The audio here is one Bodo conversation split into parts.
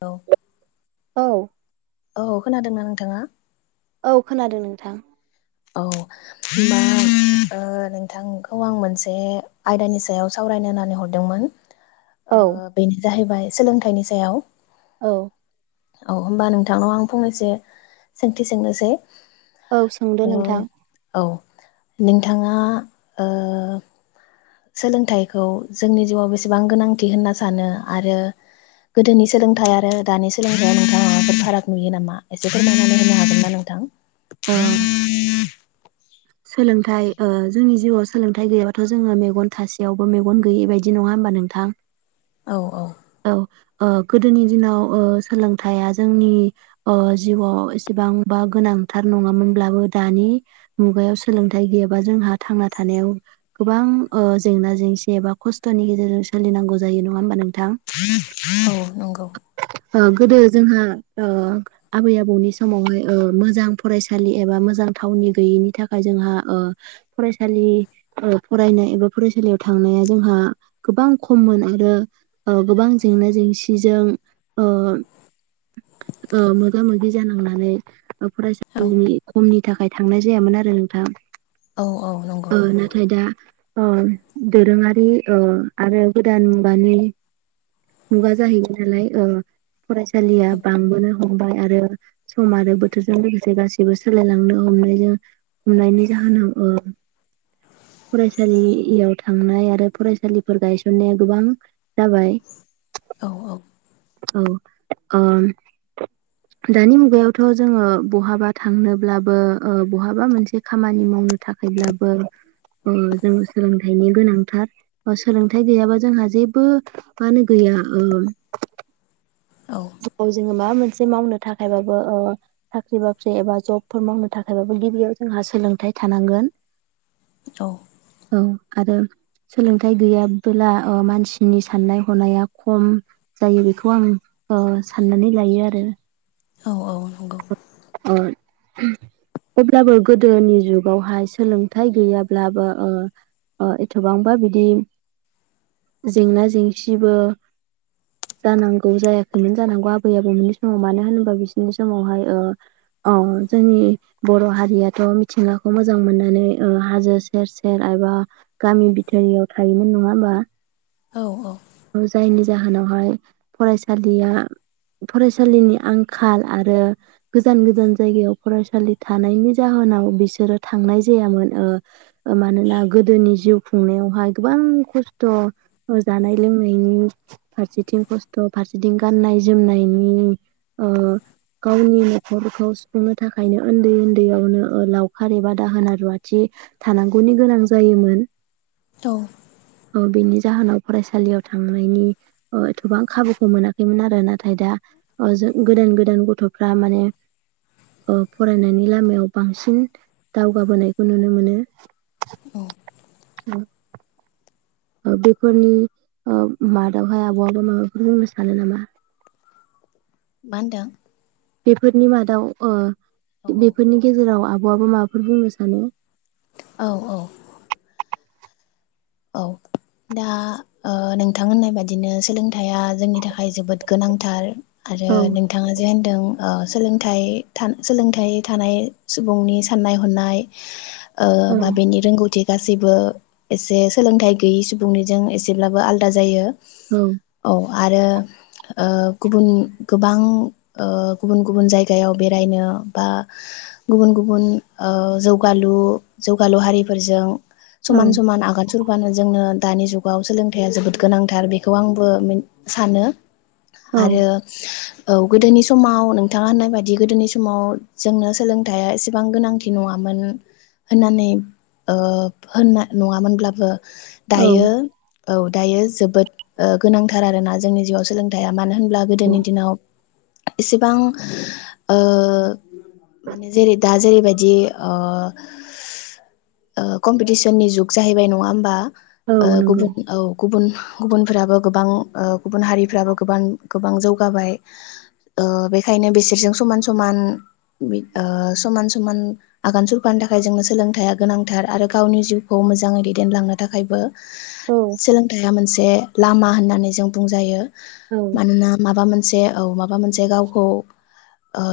औ औ औ खोनादोंना नोंथाङा? औ खोनादों नोंथां। औ दा ओ नोंथांखौ आं मोनसे आयदानि सायाव सावरायनो होननानै हरदोंमोन। औ ओ बेनो जाहैबाय सोलोंथाइनि सायाव। औ औ होमबा नोंथांनाव आं फंनैसो सोंथि सोंनोसै। औ सोंदो ओ नोंथां। औ नोंथाङा ओ सोलोंथाइखौ जोंनि जिउआव बेसेबां गोनांथि होनना सानो आरो गोदोनि सोलोंथाइ आरो दानि सोलोंथाइआव नोंथाङा फाराग नुयो नामा एसे फोरमायनानै होनो हागोनना नोंथां? अ सोलोंथाइ ओ जोंनि जिउआव सोलोंथाइ गैयाबाथ' जोङो मेगन थासेयावबो मेगन गैयै बायदि नङा होमबा नोंथां? औ औ ओ गोदोनि दिनाव ओ सोलोंथाइया जोंनि ओ जिउआव एसेबांबा गोनांथार नङामोनब्लाबो दानि मुगायाव सोलोंथाइ गैयाबा जोंहा थांना थानायाव गोबां ओ जेंना जेंसि एबा खस्थ'नि गेजेरजों सोलिनांगौ जायो नङा होमबा नों औ नंगौ। ओ गोदो जोंहा आबै आबौनि समावहाय मोजां फरायसालि एबा मोजां थावनि गैयैनि था खाय जोंहा ओ फरायसालि ओ फरायनाय एबा फरायसालियाव थांनाया जोंहा गोबां खममोन आरो ओ गोबां जेंना जेंसिजों ओ मोगा मोगि जानांनानै फरायसालिनि खमनि थाखाय थांनाय जायामोन आरो। नोंथां। औ औ नंगौ। ओ नाथाय दा ओ दोरोङारि ओ आरो गोदान मुगानि मुगा जाहैबाय नालाय ओ फरायसालिया बांबोनो हमबाय आरो सम आरो बोथोरजों लोगोसे गासैबो सोलायलांनो हमनायजों। हमनायनि जाहोनाव ओ फरायसालियाव थांनाय आरो फरायसालिफोर गायसननाया गोबां जाबाय औ औ ओ दानि मुगायावथ जोङो बहाबा थांनोब्लाबो ओ बहाबा मोनसे खामानि मावनो थाखायब्लाबो ओ जोंनो सोलोंथाइनि गोनांथार सोलोंथाइ गैयाबा जोंहा जेबो मा होनो गैया ओ औ गोबाव जों। माबा मोनसे मावनो थाखायबाबो ओ साख्रि बाख्रि एबा जबफोर मावनो थाखायबाबो गिबियाव जोंहा सोलोंथाइ थानांगोन। औ औ आरो। सोलोंथाइ गैयाबोला मानसिनि साननाय हनाया खम जायो बेखौ आं। ओ साननानै लायो आरो। औ औ। नंगौ [inaudible] अब्लाबो गोदोनि जुगावहाय सोलोंथाइ गैयाब्लाबो ओ ओ एथबांबा बिदि जेंना जेंसिबो जानांगौ जायाखैमोन जानांगौ आबै आबौमोननि समाव मानो होनोबा बिसोरनि समावहाय ओ अ जोंनि बर' हारियाथ मिथिंगाखौ मोजां मोननानै ओ हाजो सेर सेर एबा गामि बिथोरियाव थायोमोन नङा होमबा। औ औ। जायनि जाहोनावहाय फरायसालिया फरायसालिनि आंखाल आरो गोजान गोजान जायगायाव फरायसालि थानायनि जाहोनाव बिसोरो थांनाय जायामोन ओ मानोना गोदोनि जिउ खुंनायावहाय गोबां खस्थ जानाय। लोंनायनि फारसेथिं खस्थ फारसेथिं गाननाय जोमनायनि ओ गावनि नखरखौ सुफुंनो थाखायनो उन्दै उन्दैयावनो लावखार एबा दाहोना रुवाथि थानांगौनि गोनां जायोमोन। औ। बिनि जाहोनाव फरायसा। सालियाव थांनायनिएथबां खाबुखौ मोनाखैमोन आरो नाथाय दा ओ जों गोदान गोदान गथफ्रा माने ओ फरायनायनि लामायाव बांसिन दावगाबोनायखौ नुनो मोनो। बेफोरनि ओ मादावहाय आबआबो माबाफोर बुंनो सानो नामा। मा होनदों? बेफोरनि मादाव ओ औ बेफोरनि गेजेराव आब आबो माबाफोर बुंनो सानो। औ औ। औ दा ओ नोंथां होननाय बादिनो सोलोंथाइया जोंनि थाखाय जोबोद गोनांथार। आरो औ नोंथाङा जेन। दों ओ सोलोंथाय सोलोंथाइ थानाय सुबुंनि साननाय हनाय। ओ औ बा बेनि रोंगौथि। गासिबो एसे सोलोंथाइ। गैयै सुबुंनिजों एसेब्लाबो आलदा जायो। औ। औ आरो ओ गुबुन गोबां ओ गुबुन गुबुन जायगायाव बेरायनो बा गुबुन गुबुन ओ जौगालु जौगालु हारिफोरजों। औ समान समान आगान सुर फानो। जोंनो दानि जुगाव सोलोंथाइया जोबोद गोनांथार बेखौ आंबो सानो। आरो। औ औ गोदोनि समाव नोंथाङा होननाय बायदि गोदोनि समाव जोंनो सोलोंथाइया एसेबां गोनांथि नङामोन होननानै ओ होनना नङामोनब्लाबो दायो औ औ दायो जोबोद ओ गोनांथार आरोना जोंनि जिउआव सोलोंथाइया। मानो होनब्ला गोदोनि दिनाव इसेबां ओ माने जेरै दा जेरैबायदि बि ओ कमपिटिसननि जुग जाहैबाय नङा होमबा? ओ औ नंगौ गुबुन औ गुबुन गुबुनफ्राबो गोबां ओ गुबुन हारिफ्राबो गोबां- गोबां जौगाबाय ओ बेखायनो बिसोरजों समान- समान बि ओ समान- समान आगान सुरफानो थाखाय जोंनो सोलोंथाइया गोनांथार आरो गावनि जिउखौ मोजाङै दैदेनलांनो थाखायबो औ सोलोंथाइया मोनसे लामा होननानै होननानै जों बुंजायो । औ मानोना माबा मोनसे औ माबा मोनसे गावखौ ओ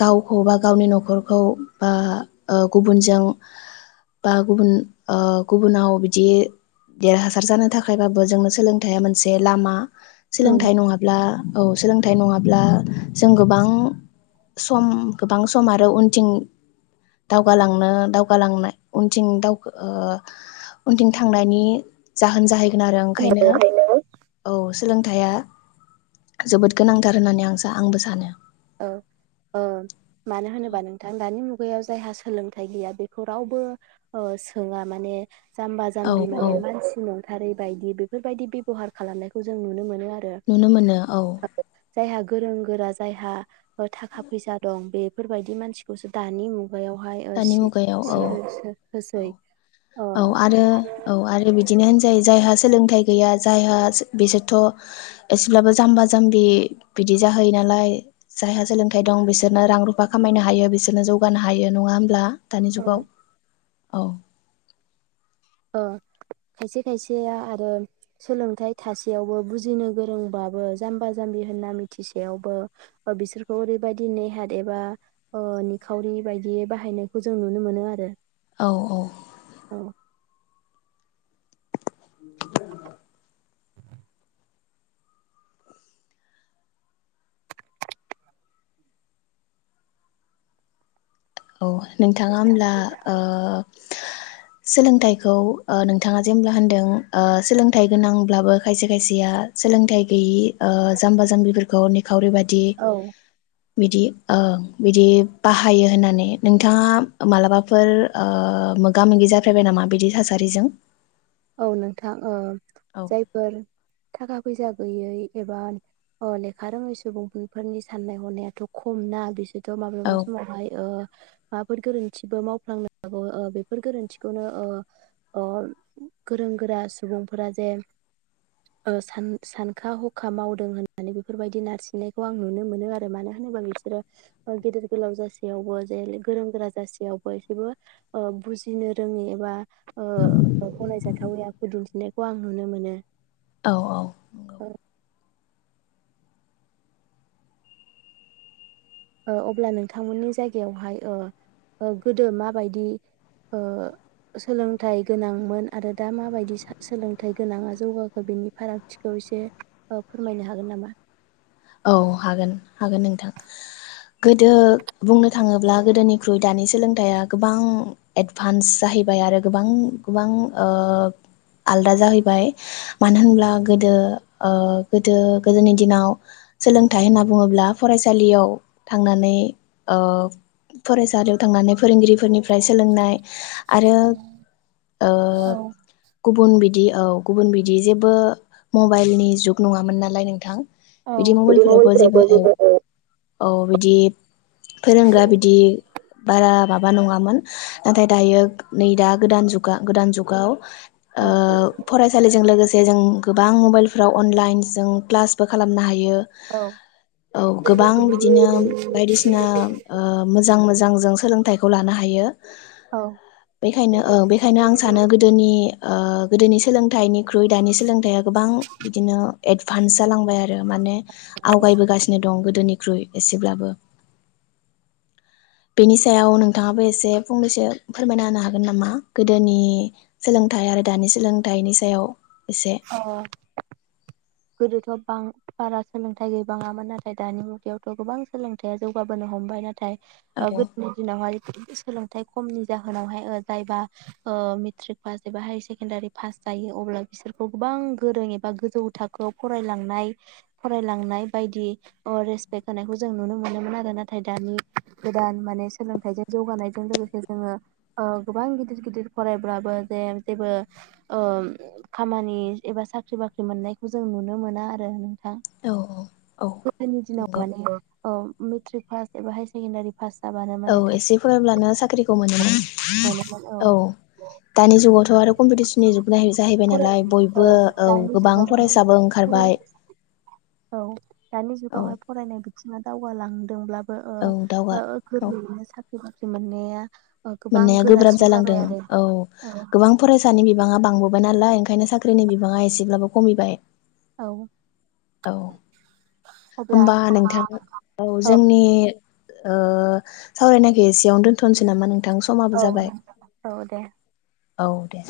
गावखौ बा गावनि नखरखौ बा ओ गुबुनजों बा गुबुन ओ गुबुनाव बि बिदि देरहासार जानो थाखायबाबो जोंनो सोलोंथाइआ मोनसे लामा औ सोलोंथाइ नङाब्ला औ सोलोंथाइ नङा ब्ला जों गोबां सम गोबां सम आरो उनथिं दावगालांनो दावगालांनाय उनथिं दाव ओ उनथिं थांनायनि जाहोन जाहै आरो ओंखायनो खोनायाखै औ सोलोंथाइया जोबोद गोनांथार होननानै आं आंबो सानो । औ ओ मानो होनोबा नोंथां दानि मुगायाव जायहा सोलोंथाइ गैया बेखौ रावबो ओ सोङा माने जाम्बा औ जाम्बि औ माने मानसि नंथारै बायदि बेफोरबायदि बेबहार खालामनायखौ जों नुनो मोनो आरो नुनो मोनो औ, जायहा गोरों गोरा जायहा थाखा फैसा दं बेफोरबायदि मानसिखौसो दानि मुगा दानि मुगायाव औ होसै -औ ओ -औ आरो औ आरो बिदिनो होनजायो जायहा सोलोंथाइ गैया जायहा बिसोरथ' एसेब्लाबो जाम्बा जाम्बि बिदि जाहैयो नालाय जायहा सोलोंथाइ दं बिसोरनो रां रुफा खामायनो हायो बिसोरनो जौगानो हायो । नङा होमब्ला? दानि औ जुगाव औ ओ खायसे खायसेया आरो सोलोंथाइ थासेयावबो बुजिनो गोरोंबाबो जाम्बा- जाम्बि होनना मिथिसेयावबो, बिसोरखौ ओरैबायदि नेहाट एबा ओ निखावरि बायदि बाहायनायखौ जों नुनो मोनो आरो औ -औ औ नोंथाङा होमब्ला ओ सोलोंथाइखौ ओ नोंथाङा जेनब्ला होनदों ओ सोलोंथाइ गोनांब्लाबो खायसे खायसेया सोलोंथाइ गैयि ओ जाम्बा जाम्बिफोरखौ निखावरि बादि औ बिदि ओं बिदि बाहायो होननानै नोंथाङा मालाबाफोर ओ मोगा मोगि जाफेरबाय नामा बिदि थासारिजों? औ नोंथां, ओ औ जायफोर थाखा फैसा गैयै एबा ओ लेखा रोङै सुबुंफोरनि साननाय हनायाथ' खम ना बिसोर थ' औ माब्लाबा समावहाय ओ माबाफोर गोरोन्थिबो मावफ्लांनो हागौ ओ बेफोर गोरोन्थिखौनो ओ अ गोरों गोरा सुबुंफोरा जे ओ सान-सानखा हखा मावदों होननानै बेफोरबायदि नारसिननायखौ आं नुनो मोनो आरो मानो होनोबा बिसोरो गेदेर गोलाव जासेयावबो जे गोरों गोरा जासेयावबो एसेबो बुजिनो रोङि एबा ओ गनाय जा थावै आखु दिनथिनायखौ आं नुनो मोनो। औ औ नंगौ। ओ अब्ला नोंथांमोननि जायगायावहाय ओ ओ गोदो माबायदि ओ सोलोंथाइ गोनांमोन आरो दा माबायदि सो-सोलोंथाइ गोनाङा जौगाखो बिनि फारागथिखौ एसे ओ फोरमायनो हागोन नामा? औ हागोन हागोन नोंथां गोदो बुंनो थाङोब्ला गोदोनिख्रुइ दानि सोलों थाया गोबां एडभान्स जाहैबाय आरो गोबां गोबां ओ आलदा जाहैबाय मानो होनब्ला गोदो ओ गोदो गोदोनि दिनाव सोलोंथाइ होनना बुङोब्ला फरायसालियाव थांनानै ओ फरायसालियाव थांनानै फोरोंगिरिफोरनिफ्राय सोलोंनाय आरो ओ औ गुबुन बिदि औ गुबुन बिदि जेबो मबाइलनि जुग नङामोन नालाय नोंथां। औ। बिदि मबाइलफोरावबो जेबो औ [unintelligible] औ बिदि फोरोंग्रा बिदि बारा माबा नङामोन नाथाय दायो नै दा गोदान जुगा गोदान जुगाव ओ औ फरायसालिजों लोगोसे जे जों गोबां मबाइलफ्राव अनलाइनजों क्लासबो खालामनो हायो। [unintelligible] औ औ गोबां बिदिनो बायदिसिना ओ मोजां मोजां जों सोलोंथाइ खौ लानो हायो। औ बेखायनो ओ बेखायनो आं सानो गोदोनि ओ गोदोनि सोलोंथाइनिख्रुइ दानि सोलोंथाइया गोबां बिदिनो एडभान्स जालांबाय आरो। माने आवगायबोगासिनो दं गोदो गोदोनिख्रुइ एसेब्लाबो बेनि सायाव नोंथाङाबो एसे फंनैसो फोरमायना होनो हागोन नामा? गोदोनि सोलोंथाइ आरो दानि सोलोंथाइनि सायाव एसे अ गोदोथ' बां-बारा सोलोंथाइ गैबाङामोन। नाथाय दानि मुगायावथ गोबां सोलोंथाया जौगाबोनो हमबाय नाथाय औ ओ गोदोनि दिनावहाय सोलों नाथाय खमनि जाहोनावहाय ओ जायबा ओ मेट्रिक पास एबा हायार सेकेण्डारि पास जायो अब्ला बिसोरखौ गोबां गोरों एबा गोजौ था खौ फरायलांनाय फरायलांनाय बायदि रेसपेक्ट होनायखौ जों नुनो मोनोमोन आरो नाथाय दानि गोदान माने सोलोंथाइजों जौगानायजों लोगोसे जोङो ओ गोबां गिदिर गिदिर फरायब्लाबो जे जेबो ओ खामानि एबा साख्रि बाख्रि मोननाय खौ जों नुनो मोना आरो। नोंथां औ औ गोदोनि दिनाव नंगौ माने ओ मेट्रिक पास एबा हाय सेकेण्डारि पास जाबानो माने औ थाब एसे फरायब्लानो साख्रिखौ मोनोमोन औ दानि जुगावथनआरो कम्पिटिसननि जुग जाहैबाय फराय नालाय बयबो औ दानि गोबां जुगाव माने फरायसा औ दानि औ जुगावहाय फरायनाय बिदि दावगाालांदोंब्ला बो ओ औ दावगा औ गोरलैयैनो ओ सा बसे मोने आ मोननाया गोब्राब जालांदों औ गोबां फरायसानि बिबाङा बांबो [unintelligible] नालाय ओंखायनो साख्रिनि बिबाङा एसेब्लाबो खमैबाय औ औ अब्ला होनबा नोंथां औ जोंनि सावरायनाखै सियावनो दोनथनोसै नामा नों नोंथां समाब औ जाबाय औ दे औ दे